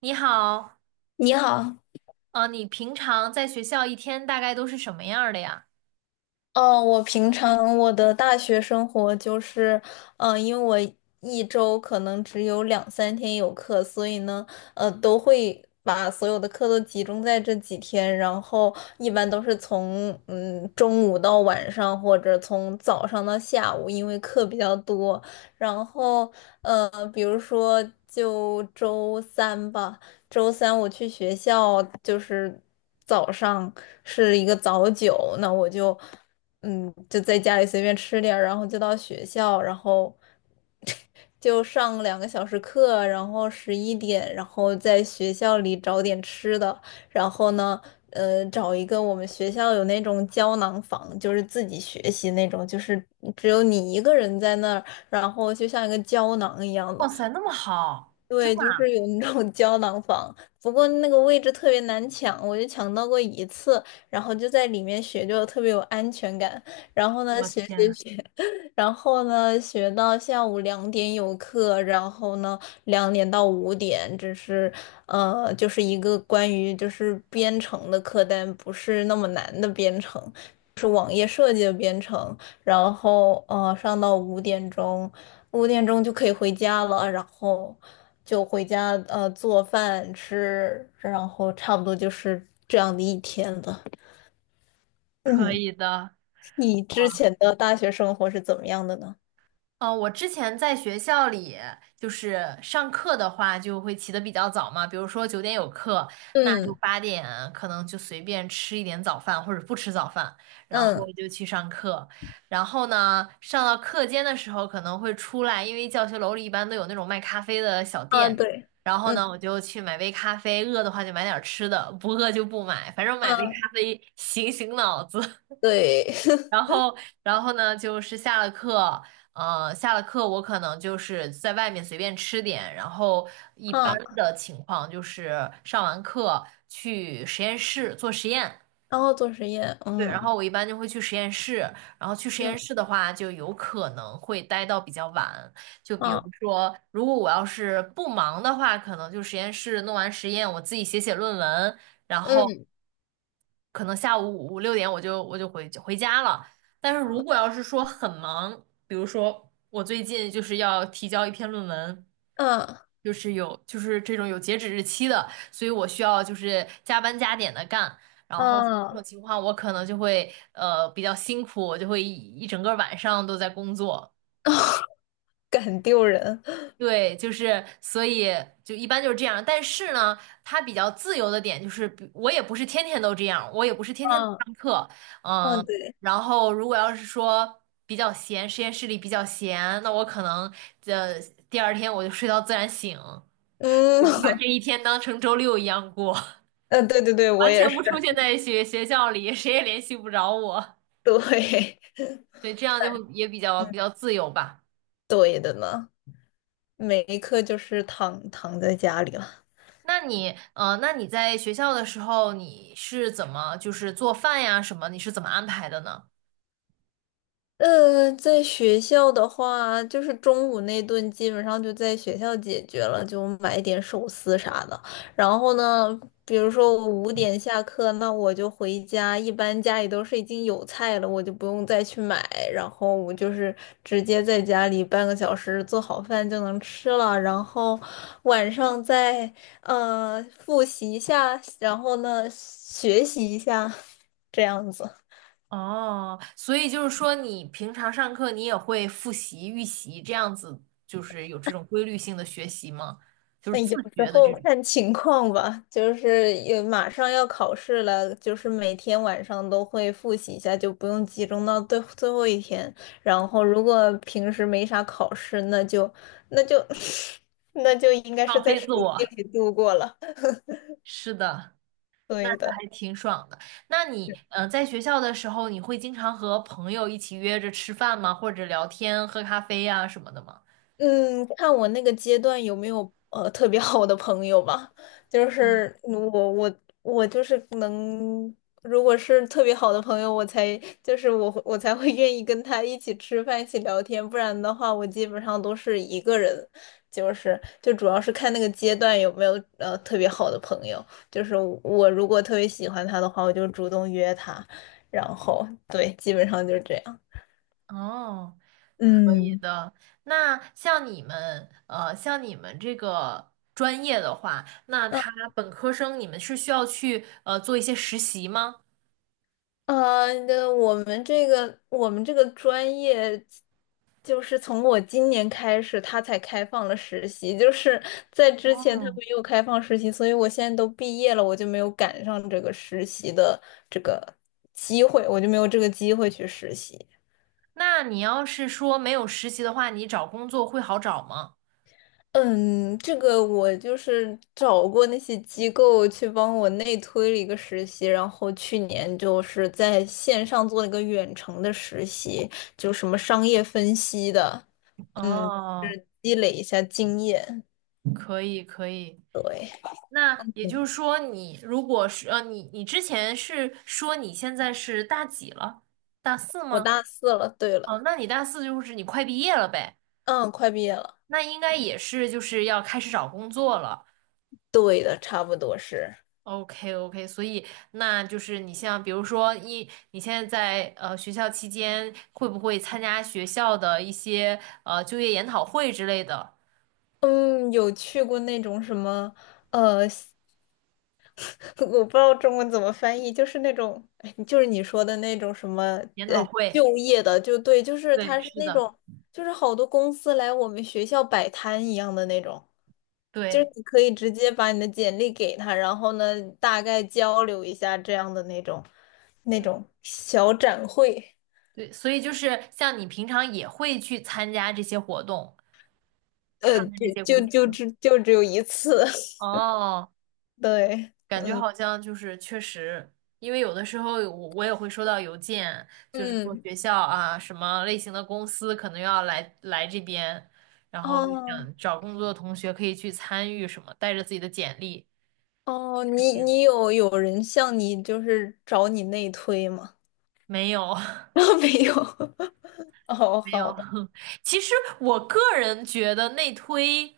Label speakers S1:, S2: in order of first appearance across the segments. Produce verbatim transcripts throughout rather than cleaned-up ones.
S1: 你好，
S2: 你好。
S1: 呃，你平常在学校一天大概都是什么样儿的呀？
S2: 呃，我平常我的大学生活就是，呃，因为我一周可能只有两三天有课，所以呢，呃，都会把所有的课都集中在这几天，然后一般都是从嗯中午到晚上，或者从早上到下午，因为课比较多。然后，呃，比如说就周三吧。周三我去学校，就是早上是一个早九，那我就嗯就在家里随便吃点儿，然后就到学校，然后 就上两个小时课，然后十一点，然后在学校里找点吃的，然后呢。呃，找一个，我们学校有那种胶囊房，就是自己学习那种，就是只有你一个人在那儿，然后就像一个胶囊一样的。
S1: 哇塞，那么好，真
S2: 对，
S1: 的，
S2: 就是有那种胶囊房，不过那个位置特别难抢，我就抢到过一次，然后就在里面学，就特别有安全感。然后呢，
S1: 我
S2: 学学
S1: 天，
S2: 学，然后呢，学到下午两点有课，然后呢，两点到五点，只是呃，就是一个关于就是编程的课，但不是那么难的编程，是网页设计的编程。然后呃，上到五点钟。五点钟就可以回家了，然后就回家呃做饭吃，然后差不多就是这样的一天了。
S1: 可
S2: 嗯，
S1: 以的，
S2: 你之
S1: 哇。
S2: 前的大学生活是怎么样的呢？
S1: 嗯呃，我之前在学校里，就是上课的话，就会起得比较早嘛，比如说九点有课，那就
S2: 嗯
S1: 八点可能就随便吃一点早饭，或者不吃早饭，然后
S2: 嗯，
S1: 就去上课。然后呢，上到课间的时候可能会出来，因为教学楼里一般都有那种卖咖啡的小
S2: 啊
S1: 店，
S2: 对，
S1: 然后
S2: 嗯，
S1: 呢，我就去买杯咖啡，饿的话就买点儿吃的，不饿就不买，反正买杯
S2: 啊
S1: 咖啡醒醒脑子。
S2: 对，
S1: 然 后，然后呢，就是下了课，呃，下了课我可能就是在外面随便吃点，然后一般
S2: 啊，
S1: 的情况就是上完课去实验室做实验，
S2: 然后做实验，
S1: 对，然
S2: 嗯
S1: 后我一般就会去实验室，然后去实验
S2: 嗯，
S1: 室的话，就有可能会待到比较晚，就比如
S2: 啊，
S1: 说，如果我要是不忙的话，可能就实验室弄完实验，我自己写写论文，然后。
S2: 嗯，
S1: 可能下午五五六点我就我就回回家了。但是如果要是说很忙，比如说我最近就是要提交一篇论文，
S2: 啊
S1: 就是有就是这种有截止日期的，所以我需要就是加班加点的干。然后这种
S2: 啊，
S1: 情况我可能就会呃比较辛苦，我就会一一整个晚上都在工作。
S2: 很丢人。
S1: 对，就是所以就一般就是这样，但是呢，它比较自由的点就是比，我也不是天天都这样，我也不是天天都
S2: 啊，
S1: 上课，
S2: 啊
S1: 嗯，
S2: 对，
S1: 然后如果要是说比较闲，实验室里比较闲，那我可能呃第二天我就睡到自然醒，我
S2: 嗯，
S1: 就把这一 天当成周六一样过，
S2: 呃对对对，我
S1: 完
S2: 也
S1: 全
S2: 是。
S1: 不出现在学学校里，谁也联系不着我，
S2: 对，
S1: 对，这样就会也比 较
S2: 嗯，
S1: 比较自由吧。
S2: 对的呢。每一刻就是躺躺在家里了。
S1: 那你，呃，那你在学校的时候，你是怎么就是做饭呀什么？你是怎么安排的呢？
S2: 呃，在学校的话，就是中午那顿基本上就在学校解决了，就买一点寿司啥的。然后呢，比如说我五点下课，那我就回家，一般家里都是已经有菜了，我就不用再去买，然后我就是直接在家里半个小时做好饭就能吃了。然后晚上再呃复习一下，然后呢学习一下，这样子。
S1: 哦，所以就是说，你平常上课你也会复习、预习这样子，就是有这种规律性的学习吗？就是
S2: 但
S1: 自
S2: 有时
S1: 觉的
S2: 候
S1: 这种
S2: 看情况吧，就是也马上要考试了，就是每天晚上都会复习一下，就不用集中到最最后一天。然后如果平时没啥考试，那就那就 那就应该是
S1: 放
S2: 在
S1: 飞
S2: 手
S1: 自我。
S2: 机里度过了。
S1: 是的，那这
S2: 对的。
S1: 还挺爽的。那你，呃，在学校的时候，你会经常和朋友一起约着吃饭吗？或者聊天、喝咖啡呀什么的吗？
S2: 嗯，看我那个阶段有没有呃特别好的朋友吧。就是嗯我我我就是能，如果是特别好的朋友，我才就是我会我才会愿意跟他一起吃饭、一起聊天。不然的话，我基本上都是一个人。就是就主要是看那个阶段有没有呃特别好的朋友。就是我如果特别喜欢他的话，我就主动约他。然后对，基本上就是这样。
S1: 哦，可以
S2: 嗯，
S1: 的。那像你们，呃，像你们这个专业的话，那他本科生你们是需要去呃做一些实习吗？
S2: 呃，那我们这个我们这个专业，就是从我今年开始，他才开放了实习，就是在之前他
S1: 哦，
S2: 没有开放实习，所以我现在都毕业了，我就没有赶上这个实习的这个机会，我就没有这个机会去实习。
S1: 那你要是说没有实习的话，你找工作会好找吗？
S2: 嗯，这个我就是找过那些机构去帮我内推了一个实习，然后去年就是在线上做了一个远程的实习，就什么商业分析的。
S1: 哦，
S2: 积累一下经验。
S1: 可以可以。
S2: 对。
S1: 那也就
S2: 嗯，
S1: 是说，你如果是呃，你你之前是说你现在是大几了？大四
S2: 我
S1: 吗？
S2: 大四了。对
S1: 哦，
S2: 了。
S1: 那你大四就是你快毕业了呗。
S2: 嗯，快毕业了。
S1: 那应该也是就是要开始找工作了。
S2: 对的，差不多是。
S1: OK OK，所以那就是你像比如说一，你现在在呃学校期间会不会参加学校的一些呃就业研讨会之类的
S2: 嗯，有去过那种什么，呃，我不知道中文怎么翻译，就是那种，哎，就是你说的那种什么
S1: 研讨会？
S2: 就业的，就对，就是
S1: 对，
S2: 他是
S1: 是
S2: 那
S1: 的，
S2: 种，就是好多公司来我们学校摆摊一样的那种，就是
S1: 对，
S2: 你可以直接把你的简历给他，然后呢，大概交流一下这样的那种，那
S1: 嗯，
S2: 种小展会。
S1: 对，所以就是像你平常也会去参加这些活动，
S2: 呃，
S1: 看看
S2: 就
S1: 这些
S2: 就
S1: 公
S2: 就
S1: 司。
S2: 只就只有一次，
S1: 哦。
S2: 对。
S1: 感觉
S2: 嗯
S1: 好像就是确实，因为有的时候我我也会收到邮件，就是说
S2: 嗯，
S1: 学校啊什么类型的公司可能要来来这边，然后就
S2: 哦
S1: 想找工作的同学可以去参与什么，带着自己的简历。
S2: 哦，你
S1: 嗯
S2: 你有有人向你就是找你内推吗？
S1: 没有，
S2: 没有。哦，
S1: 没
S2: 好
S1: 有。
S2: 的。
S1: 其实我个人觉得内推，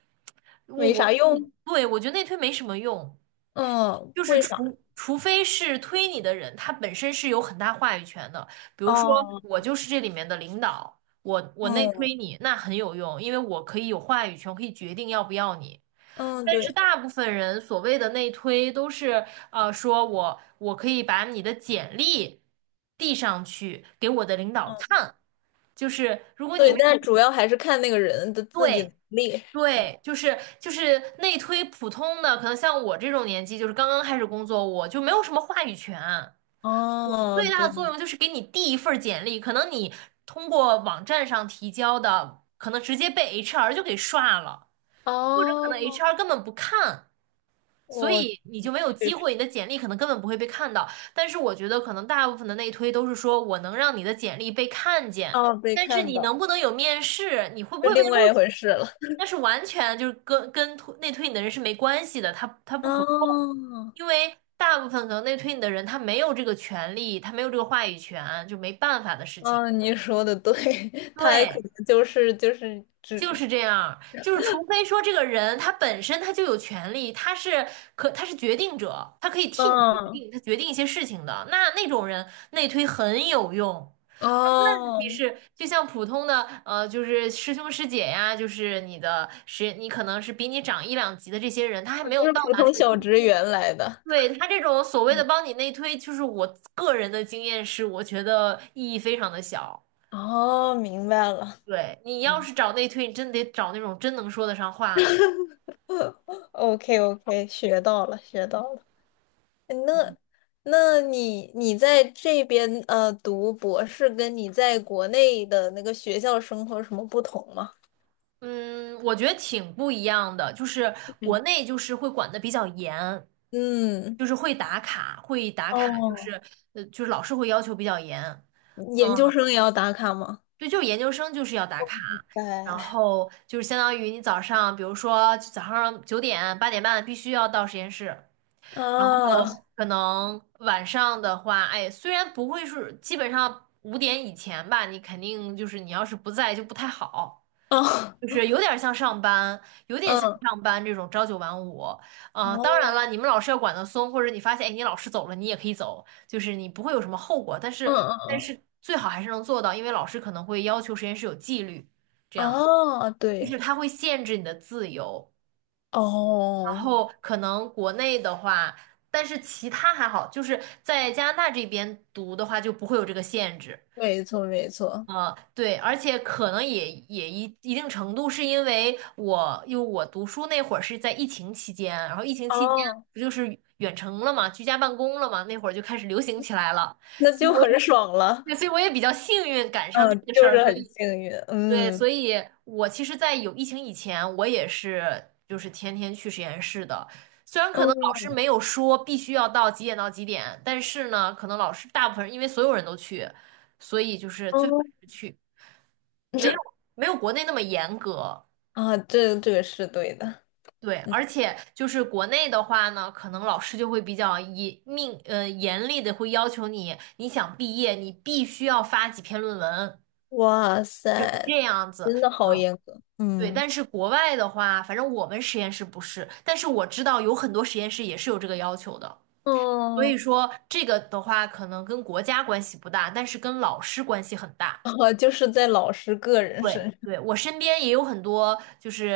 S1: 我
S2: 没
S1: 我
S2: 啥
S1: 自己
S2: 用。
S1: 对我觉得内推没什么用。
S2: 嗯，
S1: 就是
S2: 为啥？
S1: 除除非是推你的人，他本身是有很大话语权的。比如说，
S2: 哦，
S1: 我就是这里面的领导，我我内
S2: 嗯
S1: 推你，那很有用，因为我可以有话语权，我可以决定要不要你。
S2: 嗯，
S1: 但是
S2: 对，
S1: 大部分人所谓的内推都是，呃，说我我可以把你的简历递上去给我的领导
S2: 嗯，
S1: 看，就是如果你。
S2: 对，但主要还是看那个人的自己
S1: 对。
S2: 能力。
S1: 对，就是就是内推普通的，可能像我这种年纪，就是刚刚开始工作，我就没有什么话语权。
S2: 哦，
S1: 最大
S2: 对，
S1: 的作用就是给你递一份儿简历，可能你通过网站上提交的，可能直接被 H R 就给刷了，或者可能
S2: 哦，
S1: H R 根本不看。所
S2: 我
S1: 以你就没有机
S2: 去，
S1: 会，你的简历可能根本不会被看到。但是我觉得，可能大部分的内推都是说我能让你的简历被看见，
S2: 哦，被
S1: 但是
S2: 看
S1: 你能
S2: 到，
S1: 不能有面试，你会不
S2: 是
S1: 会被
S2: 另外
S1: 录
S2: 一
S1: 取，
S2: 回事了。
S1: 那是完全就是跟跟推内推你的人是没关系的，他他不可控，
S2: 哦，
S1: 因为大部分可能内推你的人他没有这个权利，他没有这个话语权，就没办法的事情。
S2: 嗯，你说的对。他还可
S1: 对。
S2: 能就是就是只，
S1: 就是这样，就是除非说这个人他本身他就有权利，他是可他是决定者，他可以替你决
S2: 嗯，
S1: 定，他决定一些事情的，那那种人内推很有用。但问题
S2: 哦，
S1: 是，就像普通的呃，就是师兄师姐呀，就是你的师，你可能是比你长一两级的这些人，他还
S2: 哦，
S1: 没有
S2: 就
S1: 到
S2: 是普
S1: 达那
S2: 通
S1: 个
S2: 小
S1: 地步。
S2: 职员来的。
S1: 对，他这种所谓的
S2: 嗯，
S1: 帮你内推，就是我个人的经验是，我觉得意义非常的小。
S2: 哦，明白了
S1: 对，你要是找内推，你真得找那种真能说得上话的。
S2: ，OK OK，学到了学到了。那那你你在这边呃读博士，跟你在国内的那个学校生活有什么不同吗？
S1: 嗯，我觉得挺不一样的，就是国
S2: 嗯
S1: 内就是会管的比较严，
S2: 嗯。
S1: 就是会打卡，会打卡，就
S2: 哦，
S1: 是呃，就是老师会要求比较严。
S2: 研
S1: 嗯，
S2: 究生也要打卡吗？
S1: 对，就是研究生就是要打卡，然
S2: 对。
S1: 后就是相当于你早上，比如说早上九点八点半必须要到实验室，
S2: 啊，
S1: 哦，可能晚上的话，哎，虽然不会是基本上五点以前吧，你肯定就是你要是不在就不太好。
S2: 哦，
S1: 就是有点像上班，有点像
S2: 嗯。
S1: 上班这种朝九晚五。呃，当然了，
S2: 哦，
S1: 你们老师要管得松，或者你发现，哎，你老师走了，你也可以走，就是你不会有什么后果。但
S2: 嗯
S1: 是，但
S2: 嗯
S1: 是最好还是能做到，因为老师可能会要求实验室有纪律，这样
S2: 嗯，哦，
S1: 就
S2: 对，
S1: 是他会限制你的自由。然
S2: 哦，
S1: 后可能国内的话，但是其他还好，就是在加拿大这边读的话就不会有这个限制。
S2: 没错没错。
S1: 呃，对，而且可能也也一一定程度是因为我，因为我读书那会儿是在疫情期间，然后疫情期间
S2: 哦，
S1: 不就是远程了嘛，居家办公了嘛，那会儿就开始流行起来了，
S2: 那
S1: 所以
S2: 就
S1: 我也，
S2: 很爽了。
S1: 对，所以我也比较幸运赶上这
S2: 嗯，
S1: 个 事
S2: 就
S1: 儿，
S2: 是
S1: 所
S2: 很
S1: 以
S2: 幸运。
S1: 对，
S2: 嗯
S1: 所以我其实，在有疫情以前，我也是就是天天去实验室的，虽然可能老师
S2: 嗯
S1: 没有说必须要到几点到几点，但是呢，可能老师大部分人因为所有人都去，所以就是最好
S2: 嗯，
S1: 还是去。没有 没有国内那么严格，
S2: 啊，这这个是对的。
S1: 对，
S2: 嗯，
S1: 而且就是国内的话呢，可能老师就会比较严命呃严厉的会要求你，你想毕业，你必须要发几篇论文，
S2: 哇
S1: 就是
S2: 塞，
S1: 这样子，
S2: 真的好
S1: 嗯，
S2: 严格。
S1: 对。
S2: 嗯，
S1: 但是国外的话，反正我们实验室不是，但是我知道有很多实验室也是有这个要求的，所以
S2: 哦，
S1: 说这个的话可能跟国家关系不大，但是跟老师关系很大。
S2: 啊，就是在老师个人身
S1: 对
S2: 上。
S1: 对，我身边也有很多，就是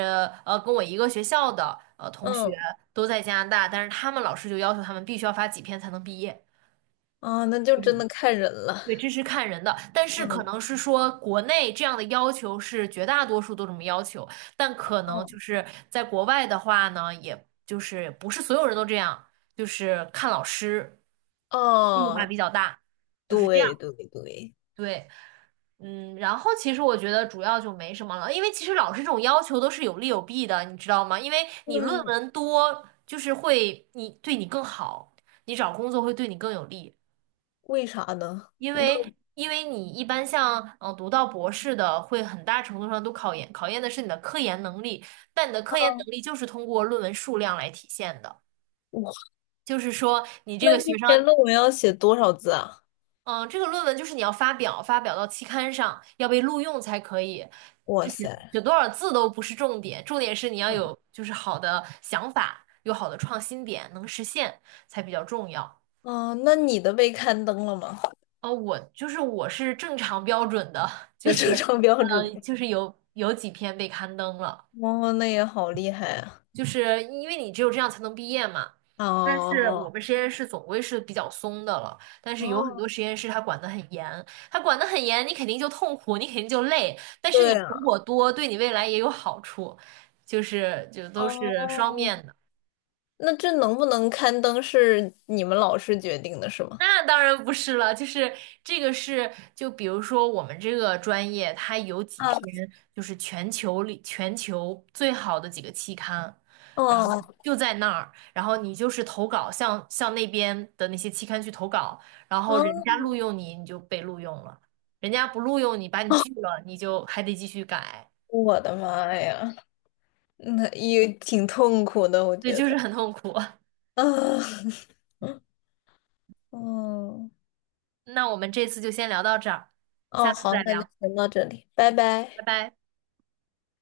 S1: 呃，跟我一个学校的呃同学
S2: 嗯，
S1: 都在加拿大，但是他们老师就要求他们必须要发几篇才能毕业。
S2: 啊，那就真的看人了。
S1: 对，这是看人的，但是可
S2: 嗯，
S1: 能是说国内这样的要求是绝大多数都这么要求，但可能
S2: 哦
S1: 就是在国外的话呢，也就是不是所有人都这样，就是看老师变化
S2: 哦，
S1: 比较大，就是这样。
S2: 对对对。
S1: 对。嗯，然后其实我觉得主要就没什么了，因为其实老师这种要求都是有利有弊的，你知道吗？因为你论
S2: 嗯，
S1: 文多，就是会你对你更好，你找工作会对你更有利，
S2: 为啥呢？
S1: 因为因为你一般像嗯、呃读到博士的，会很大程度上都考研考验的是你的科研能力，但你的科研能力就是通过论文数量来体现的，
S2: 我。
S1: 就是说你这
S2: 那
S1: 个
S2: 一
S1: 学生
S2: 篇论文要写多少字啊？
S1: 嗯，这个论文就是你要发表，发表到期刊上，要被录用才可以。
S2: 哇
S1: 这写写
S2: 塞。
S1: 多少字都不是重点，重点是你要
S2: 嗯，
S1: 有就是好的想法，有好的创新点，能实现才比较重要。
S2: 哦，那你的被刊登了吗？
S1: 哦，我就是我是正常标准的，
S2: 那
S1: 就是
S2: 正常标
S1: 嗯
S2: 准
S1: 呃
S2: 的。
S1: 就是有有几篇被刊登了。
S2: 哦，那也好厉害啊！
S1: 就是因为你只有这样才能毕业嘛。但是我
S2: 哦，
S1: 们实验室总归是比较松的了，但是有很
S2: 哦，
S1: 多实验室它管得很严，它管得很严，你肯定就痛苦，你肯定就累，但是你
S2: 对
S1: 成
S2: 啊。
S1: 果多，对你未来也有好处，就是就都是双
S2: 哦，
S1: 面的。
S2: 那这能不能刊登是你们老师决定的，是吗？
S1: 那当然不是了，就是这个是，就比如说我们这个专业，它有几
S2: 啊。
S1: 篇就是全球里全球最好的几个期刊，然后
S2: 哦。
S1: 就在那儿，然后你就是投稿，向向那边的那些期刊去投稿，然后人家录
S2: 哦，
S1: 用你，你就被录用了；人家不录用你，把你拒了，你就还得继续改，
S2: 我的妈呀，那也挺痛苦的，我
S1: 对，
S2: 觉
S1: 就是
S2: 得。
S1: 很痛苦。
S2: 啊，嗯，
S1: 那我们这次就先聊到这儿，
S2: 哦，
S1: 下次
S2: 好，
S1: 再
S2: 那就
S1: 聊，
S2: 先到这里，拜
S1: 拜
S2: 拜。
S1: 拜。